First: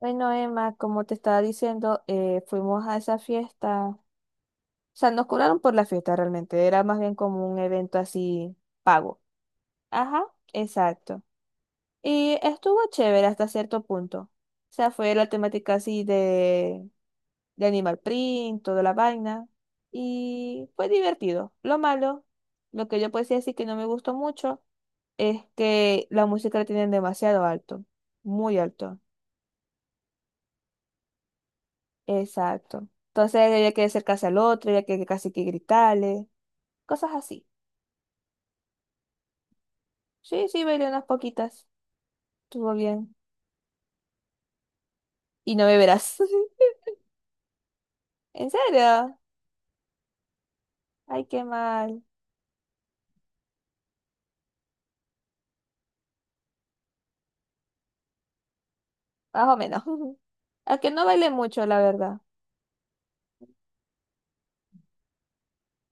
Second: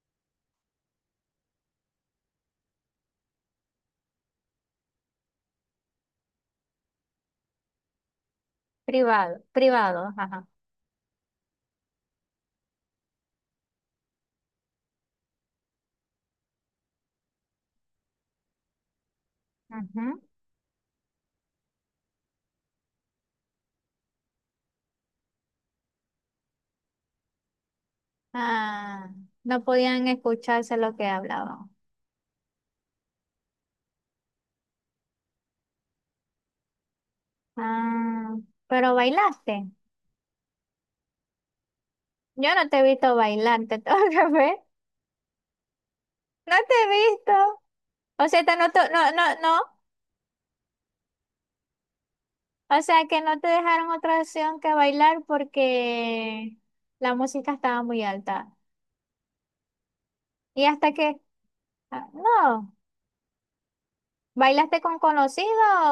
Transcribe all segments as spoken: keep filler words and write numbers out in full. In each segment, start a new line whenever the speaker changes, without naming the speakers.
Bueno, Emma, como te estaba diciendo, eh, fuimos a esa fiesta. O sea, nos cobraron por la fiesta realmente. Era más bien como un evento así pago.
Privado, privado,
Ajá,
ajá.
exacto. Y estuvo chévere hasta cierto punto. O sea, fue la temática así de, de Animal Print, toda la vaina.
Ujú.
Y fue divertido. Lo malo, lo que yo puedo decir así que no me gustó mucho, es que la música la tienen demasiado alto. Muy alto.
Ah, no podían escucharse lo que hablaban.
Exacto. Entonces había que acercarse al otro, había que casi que gritarle, cosas así.
Ah, pero bailaste.
Sí, sí, bailé unas poquitas.
Yo no
Estuvo
te he visto
bien.
bailar, te tengo que ver.
¿Y no beberás?
No te he visto. O sea,
¿En
te no, to- no,
serio?
no, no.
Ay, qué mal.
O sea, que no te dejaron otra opción que bailar porque la música estaba muy alta.
Más o menos.
Y
Aunque
hasta
no
que,
bailé mucho, la
ah,
verdad.
no, bailaste con conocido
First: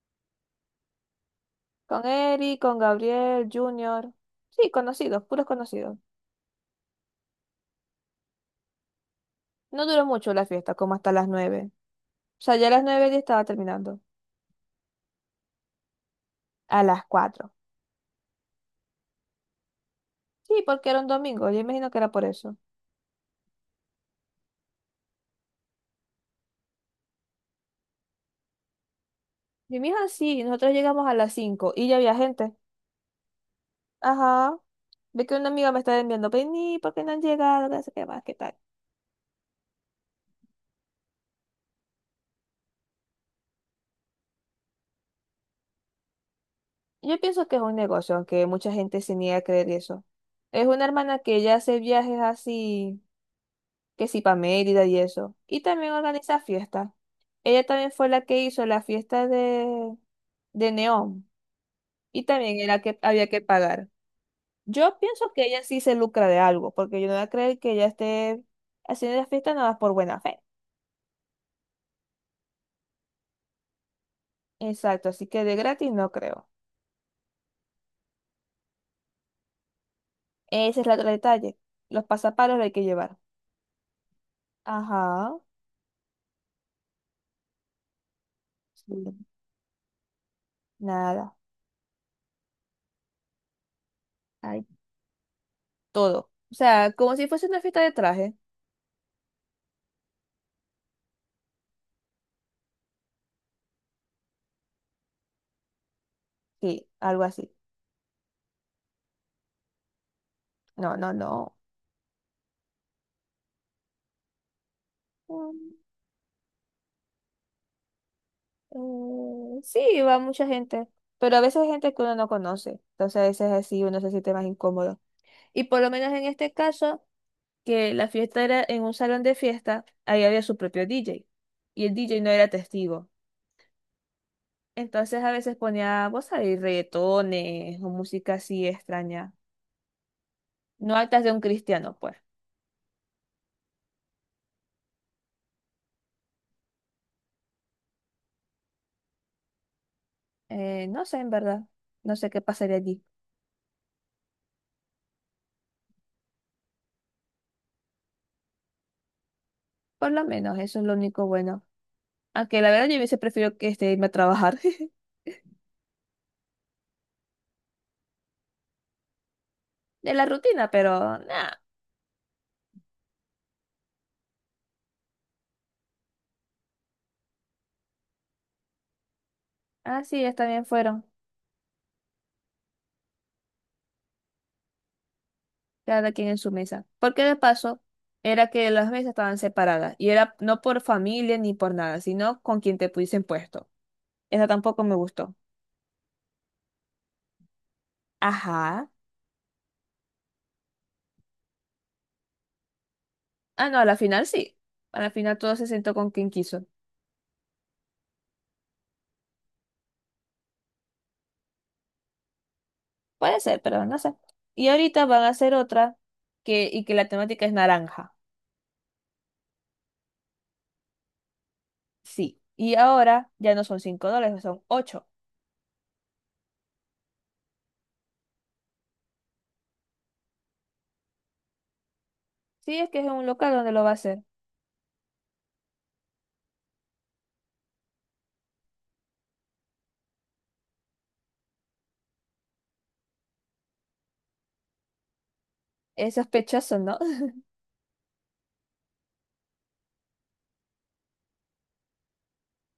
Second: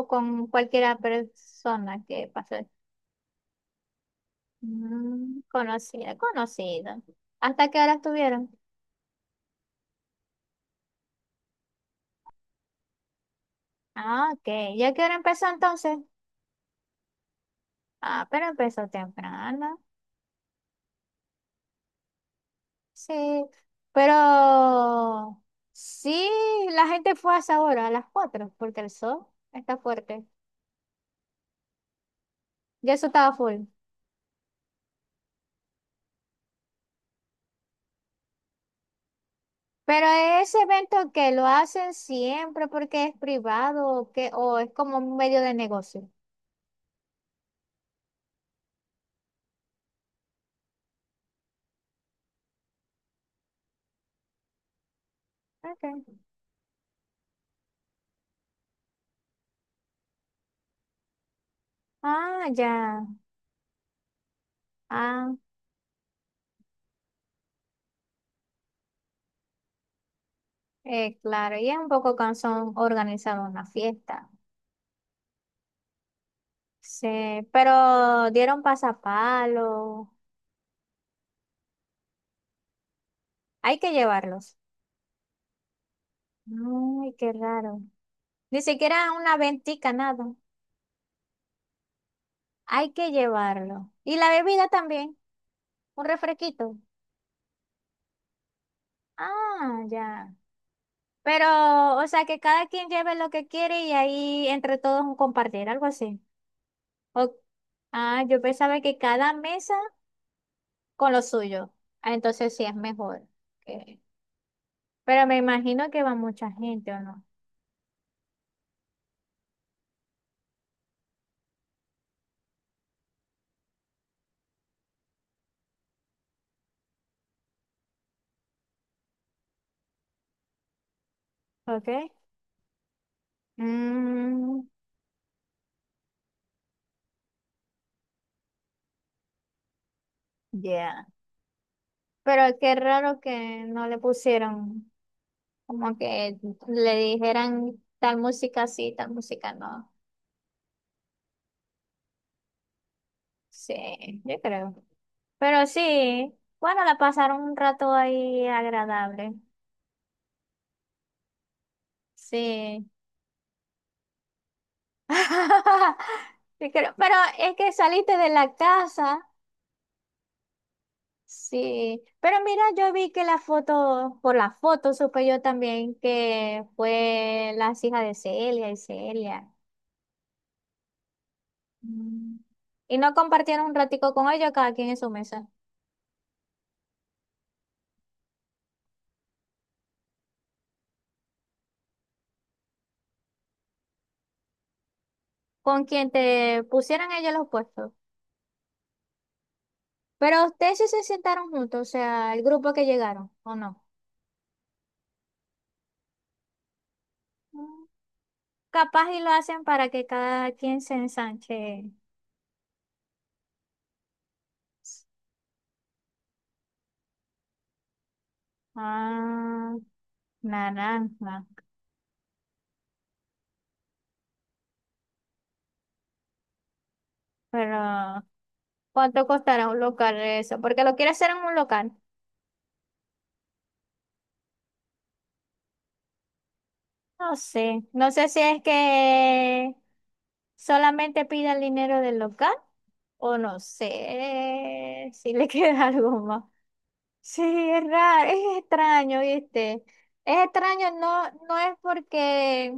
o con cualquier persona
Con
que pasó.
Eric, con Gabriel, Junior. Sí, conocidos,
Mm,
puros conocidos.
conocida, conocida. ¿Hasta qué hora estuvieron?
No duró mucho la fiesta, como hasta las nueve. O sea, ya a las nueve ya estaba terminando.
Ah, ok. ¿Ya qué hora empezó entonces?
A las cuatro.
Ah, pero empezó temprano.
Sí, porque era un domingo. Yo imagino que era por eso.
Sí. Pero sí, la gente fue a esa hora, a las cuatro porque el sol está
Y mi hija
fuerte.
sí, nosotros llegamos a las cinco y ya había gente.
Ya eso estaba full.
Ajá. Ve que una amiga me está enviando, vení, ¿por qué no han llegado? No sé qué más, qué tal.
Pero ese evento que lo hacen siempre porque es privado o, que, o es como un medio de negocio.
Yo pienso que es un negocio, aunque mucha gente se niega a creer eso. Es una hermana que ya hace viajes así, que sí, para Mérida y eso. Y también
Ok.
organiza fiestas. Ella también fue la que hizo la fiesta de, de Neón. Y
Ah,
también
ya.
era que había que pagar. Yo pienso
Ah,
que ella sí se lucra de algo, porque yo no voy a creer que ella esté haciendo la fiesta nada más por buena fe.
eh, claro. Y es un poco cansón organizar una fiesta.
Exacto, así que de gratis no creo.
Sí, pero dieron pasapalo.
Ese es el otro detalle. Los pasapalos lo hay que llevar.
Hay que llevarlos.
Ajá.
Ay, qué raro. Ni
Sí.
siquiera una ventica, nada.
Nada.
Hay que llevarlo. Y la
Hay
bebida también, un
todo. O
refresquito.
sea, como si fuese una fiesta de traje.
Ah, ya. Pero, o sea, que cada quien lleve lo que quiere y ahí entre todos un compartir, algo así.
Sí, algo
O-
así.
ah, yo pensaba que cada mesa
No,
con
no,
lo
no.
suyo. Ah, entonces sí es mejor. Ok. Pero me
Mm,
imagino que va mucha gente, ¿o no?
eh, sí, va mucha gente. Pero a veces hay gente que uno no conoce. Entonces a veces así uno se siente más incómodo. Y por lo menos en este caso, que la fiesta era en un salón de fiesta, ahí había su propio D J. Y el
Ok.
D J no era testigo.
Mm,
Entonces a veces ponía, vos sabés, reggaetones o música así extraña. No
ya,
altas de un cristiano, pues.
pero qué raro que no le pusieron, como que le dijeran tal música sí, tal música no.
Eh, no sé, en verdad. No sé qué pasaría allí.
Sí, yo creo. Pero sí, bueno, la pasaron un rato ahí agradable.
Por lo menos, eso es lo único bueno. Aunque la verdad
Sí.
yo hubiese preferido que este, irme a trabajar
Sí creo, pero es que saliste de la casa.
de la rutina, pero nada.
Sí. Pero mira, yo vi que la foto, por la foto supe yo también que fue las hijas de Celia y Celia.
Así ellas también fueron,
Mm. Y no compartieron un ratico con ellos, cada quien en su mesa,
cada quien en su mesa. Porque de paso, era que las mesas estaban separadas. Y era no por familia ni por nada, sino con quien te pudiesen puesto. Eso tampoco me gustó.
con quien te pusieran ellos los puestos.
Ajá.
Pero ustedes sí se sentaron juntos, o sea, el grupo que llegaron, ¿o
Ah, no,
no?
a la final sí. A la final todo se sentó con quien quiso.
Mm. Capaz y lo hacen para que cada quien se ensanche.
Puede ser, pero no sé. Y ahorita van a hacer otra que, y que la temática es naranja.
Ah, naranja.
Sí. Y ahora ya no son cinco dólares, son ocho.
Pero, ¿cuánto costará un local eso? Porque lo quiere hacer en un local.
Sí, es que es en un local donde lo va a hacer.
No sé, no sé si es que solamente pide el dinero del local o no sé si le queda
Es
algo más.
sospechoso, ¿no?
Sí, es raro, es extraño, ¿viste? Es extraño, no, no es porque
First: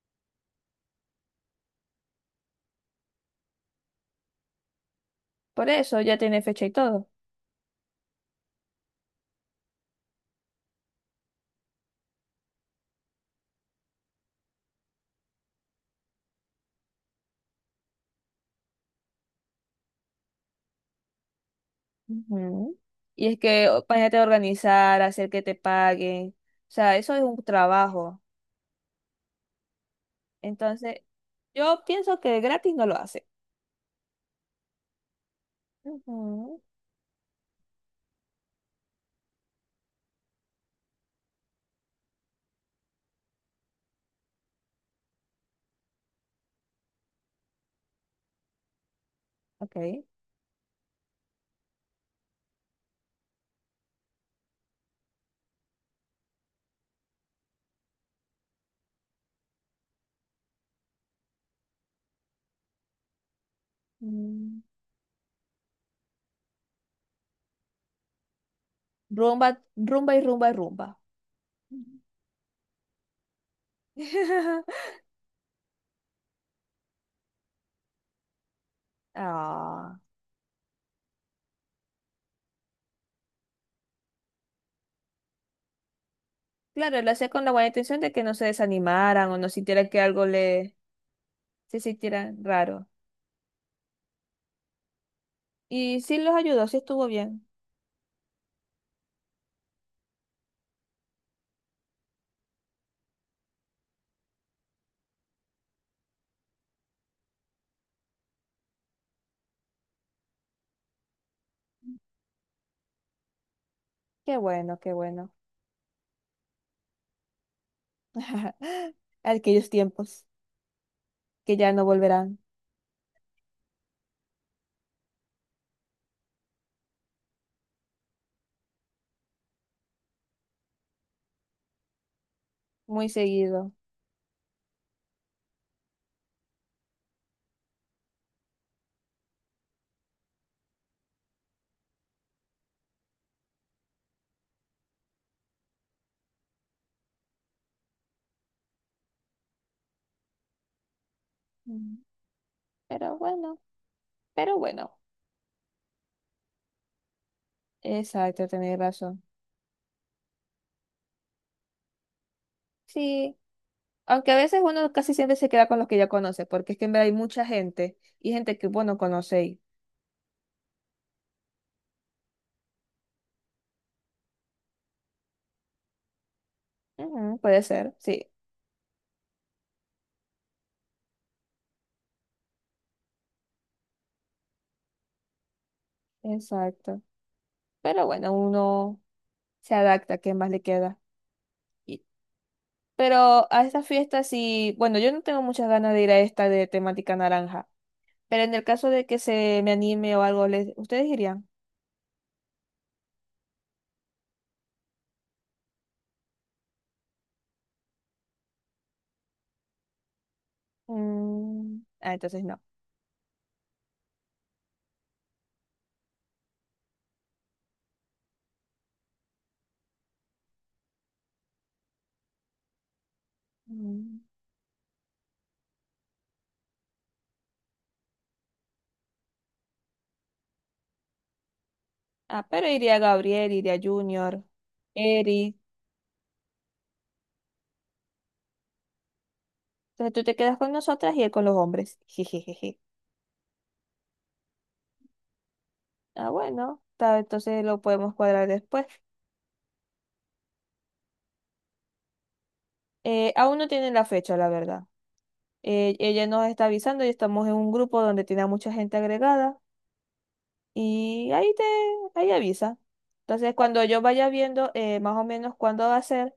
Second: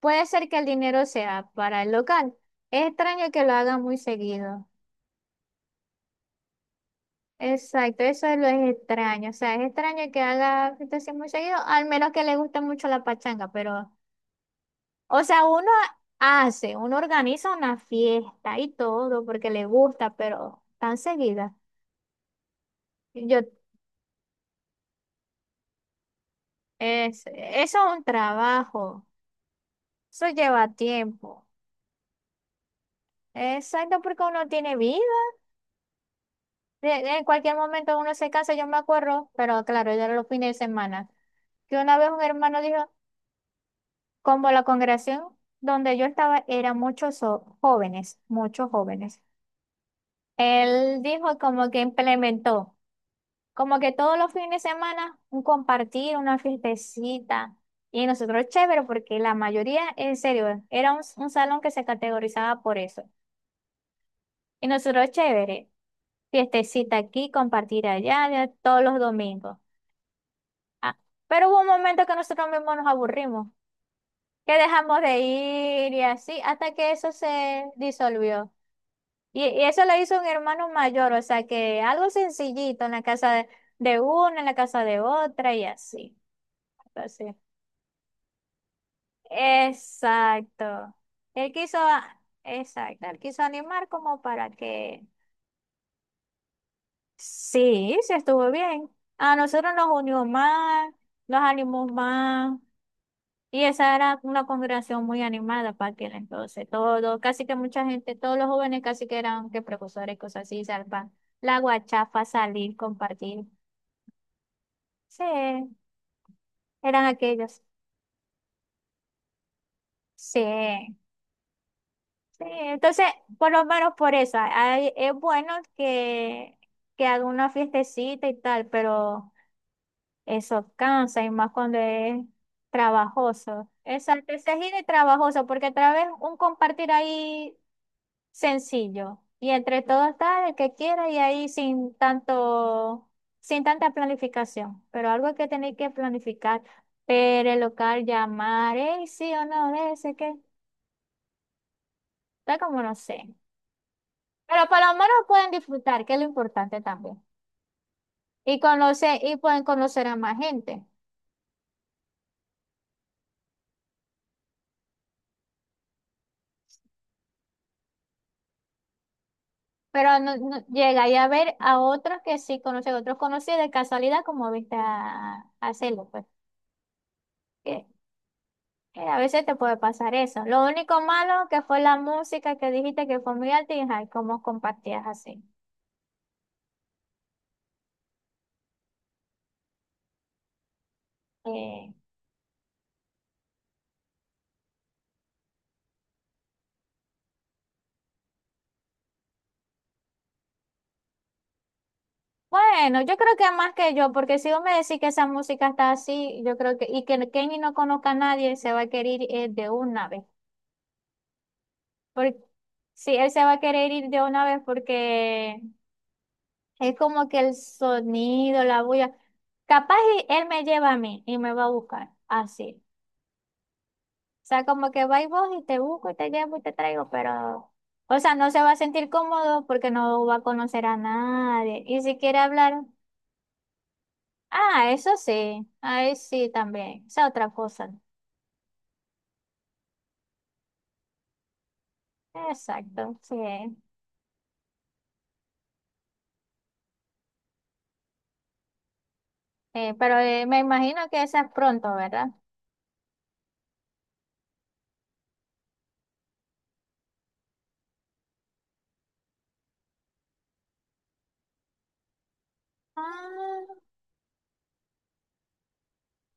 puede ser que el dinero sea para el local. Es extraño que lo haga muy seguido.
Por eso ya tiene fecha y todo.
Exacto, eso es lo es extraño. O sea, es extraño que haga fiestas así muy seguido, al menos que le guste mucho la pachanga, pero o sea, uno hace, uno organiza una fiesta y todo porque le gusta, pero tan seguida.
Ujú. Y es
Yo,
que o- imagínate organizar, hacer que te paguen. O sea, eso es
es,
un
eso es un
trabajo.
trabajo, eso lleva
Entonces,
tiempo.
yo pienso que gratis no lo hace.
Exacto, porque uno tiene vida.
Ujú.
De- de- En cualquier momento uno se casa, yo me acuerdo, pero claro, ya era los fines de semana. Que una vez un hermano dijo, como la congregación donde yo estaba era muchos jo- jóvenes, muchos jóvenes.
Ok.
Él dijo como que implementó. Como que todos los fines de semana un compartir, una fiestecita. Y nosotros chévere porque la mayoría, en serio, era un, un salón que se categorizaba por eso.
Mm.
Y nosotros chévere, fiestecita aquí, compartir allá, ya todos los
Rumba,
domingos.
rumba y rumba y rumba.
Ah, pero hubo un momento que nosotros mismos nos aburrimos, que dejamos de ir y así, hasta que eso se disolvió. Y, y eso lo
Ah,
hizo un hermano mayor, o sea que algo sencillito en la casa de, de una, en la casa de otra y así.
claro, lo hacía
Entonces.
con la buena intención de que no se desanimaran o no sintieran que algo le
Exacto. Él quiso,
se
a-
sintiera raro.
exacto, él quiso animar como para que
Y sí los ayudó, sí estuvo bien.
sí, se estuvo bien. A nosotros nos unió más, nos animó más. Y esa era una congregación muy animada para aquel entonces. Todo, casi que mucha gente, todos los jóvenes casi que eran que precursores, cosas así, salpa, la guachafa, salir, compartir.
Qué bueno, qué
Sí,
bueno.
eran aquellos.
Aquellos tiempos
Sí.
que ya no volverán
Sí, entonces, por lo menos por eso, hay- es bueno que, que haga una fiestecita y tal, pero eso cansa y más cuando es
muy
trabajoso.
seguido.
Exacto, ese giro es trabajoso, porque otra vez un compartir ahí sencillo y entre todos está el que quiera y ahí sin tanto, sin tanta planificación, pero algo que tenéis que planificar, pero el local, llamar, eh, sí o no, ese que,
Mm,
está como no
Pero
sé.
bueno, pero
Pero por lo
bueno.
menos pueden disfrutar, que es lo importante también.
Exacto,
Y
tenéis
conocer,
razón.
y pueden conocer a más gente.
Sí, aunque a veces uno casi siempre se queda con los que ya conoce, porque es que en verdad hay mucha gente y gente que vos no conocéis.
Pero no, no- llegáis a ver a otros que sí conocen, otros conocidos de casualidad, como viste a, a Celo, pues.
Ujú, puede
Que,
ser, sí,
que a veces te puede pasar eso. Lo único malo que fue la música que dijiste que fue muy alta y ay, cómo compartías así.
exacto. Pero bueno, uno se adapta, ¿qué más le queda?
Eh,
Y- pero a esta fiesta sí, bueno, yo no tengo muchas ganas de ir a esta de temática naranja, pero en el caso de que se me anime o algo, ¿les- ¿ustedes irían?
bueno, yo creo que más que yo, porque si vos me decís que esa música está así, yo creo que, y que Kenny no conozca a nadie, se va a querer ir eh, de una vez.
Mm, ah,
Porque
entonces no.
sí, él se va a querer ir de una vez porque es como que el sonido, la bulla. Capaz y él me lleva a mí y me va a buscar, así.
Mm.
O sea, como que va y vos y te busco y te llevo y te traigo, pero, o sea, no se va a sentir cómodo porque no va a conocer a nadie. Y si quiere
Ah, pero
hablar,
iría Gabriel, iría Junior,
ah, eso
Eri.
sí, ahí sí también, esa otra cosa.
Entonces tú te quedas con nosotras y él con los hombres. Jejejeje.
Exacto, sí.
Ah, bueno, ta- entonces lo podemos cuadrar después.
Eh, pero eh, me imagino que esa es pronto, ¿verdad?
Eh, aún no tienen la fecha, la verdad. Eh, ella nos está avisando y estamos en un grupo donde tiene a mucha gente agregada y ahí te, ahí avisa. Entonces,
Ah,
cuando yo vaya viendo eh, más o menos cuándo va a ser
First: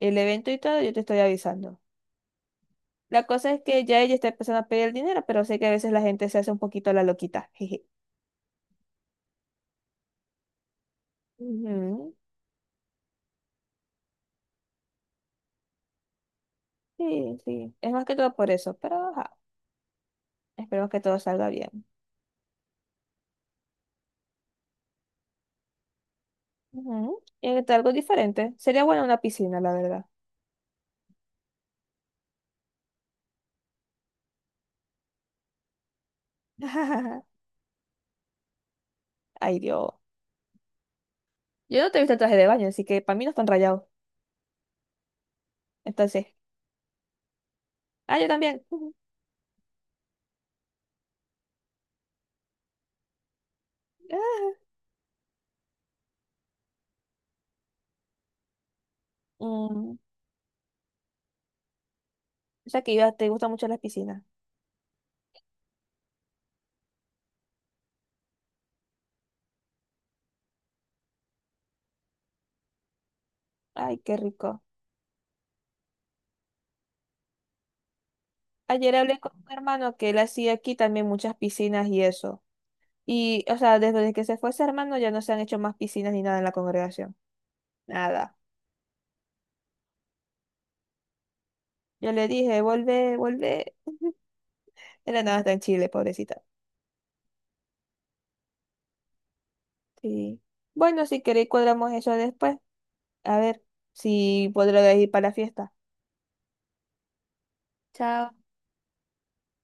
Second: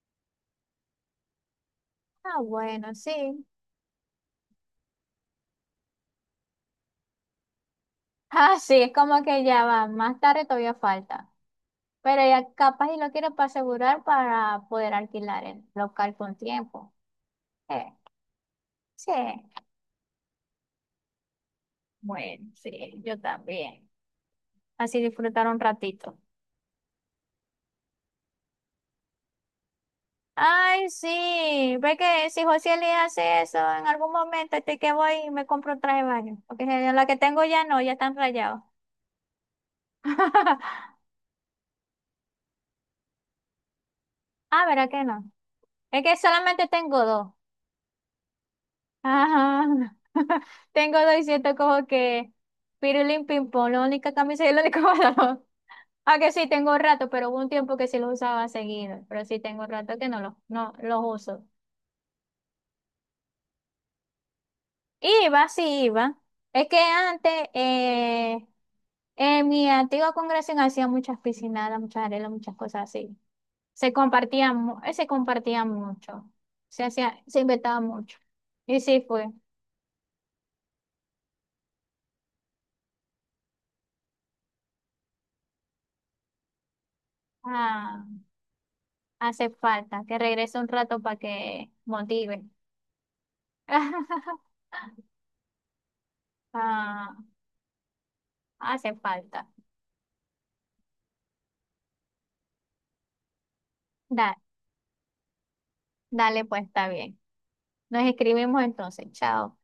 el evento y todo, yo te estoy avisando.
ah, bueno,
La
sí.
cosa es que ya ella está empezando a pedir dinero, pero sé que a veces la gente se hace un poquito la loquita. Jeje.
Ah, sí, es como que ya va, más tarde todavía falta.
Ujú.
Pero ya capaz y lo quiero para asegurar para poder alquilar el local con tiempo.
Sí, sí. Es
Eh,
más que todo por eso, pero
sí,
ajá, esperemos que todo salga bien.
bueno, sí, yo también. Así disfrutar un ratito.
Ujú. Y que algo diferente. Sería buena una piscina, la verdad.
Ay, sí, ve que si José le hace eso en algún momento, estoy que voy y me compro un traje de baño. Porque la que tengo ya no, ya están rayados.
Ay, Dios. Yo no te he visto el traje de baño, así que para mí no están rayados.
Ah, ¿verdad que no? Es que
Entonces,
solamente tengo dos.
ah, yo también. Ujú.
Ajá. Tengo dos y siento como que pirulín ping-pong, la única camisa y
Ah.
el único pantalón. Aunque sí tengo un rato, pero hubo un tiempo que sí lo usaba seguido. Pero sí tengo un rato
Mm,
que no los no los uso.
o sea que iba- te gustan mucho las piscinas.
Iba, sí iba. Es que antes, eh, en mi antigua congregación hacía muchas piscinadas, muchas arenas, muchas cosas así. Se
Ay, qué
compartía,
rico.
mu- eh, se compartía mucho. Se hacía, se inventaba mucho. Y
Ayer
sí
hablé
fue.
con un hermano que él hacía aquí también muchas piscinas y eso. Y, o sea, desde que se fue ese hermano ya no se han hecho más piscinas ni nada en la congregación.
Ah.
Nada.
Hace falta que regrese un rato para que
Yo le
motive.
dije, vuelve, vuelve. Era nada, está en Chile, pobrecita.
Ah, hace falta.
Sí. Bueno, si queréis cuadramos eso después. A ver
Da,
si podré ir para la fiesta.
dale, pues está bien. Nos
Chao.
escribimos entonces. Chao.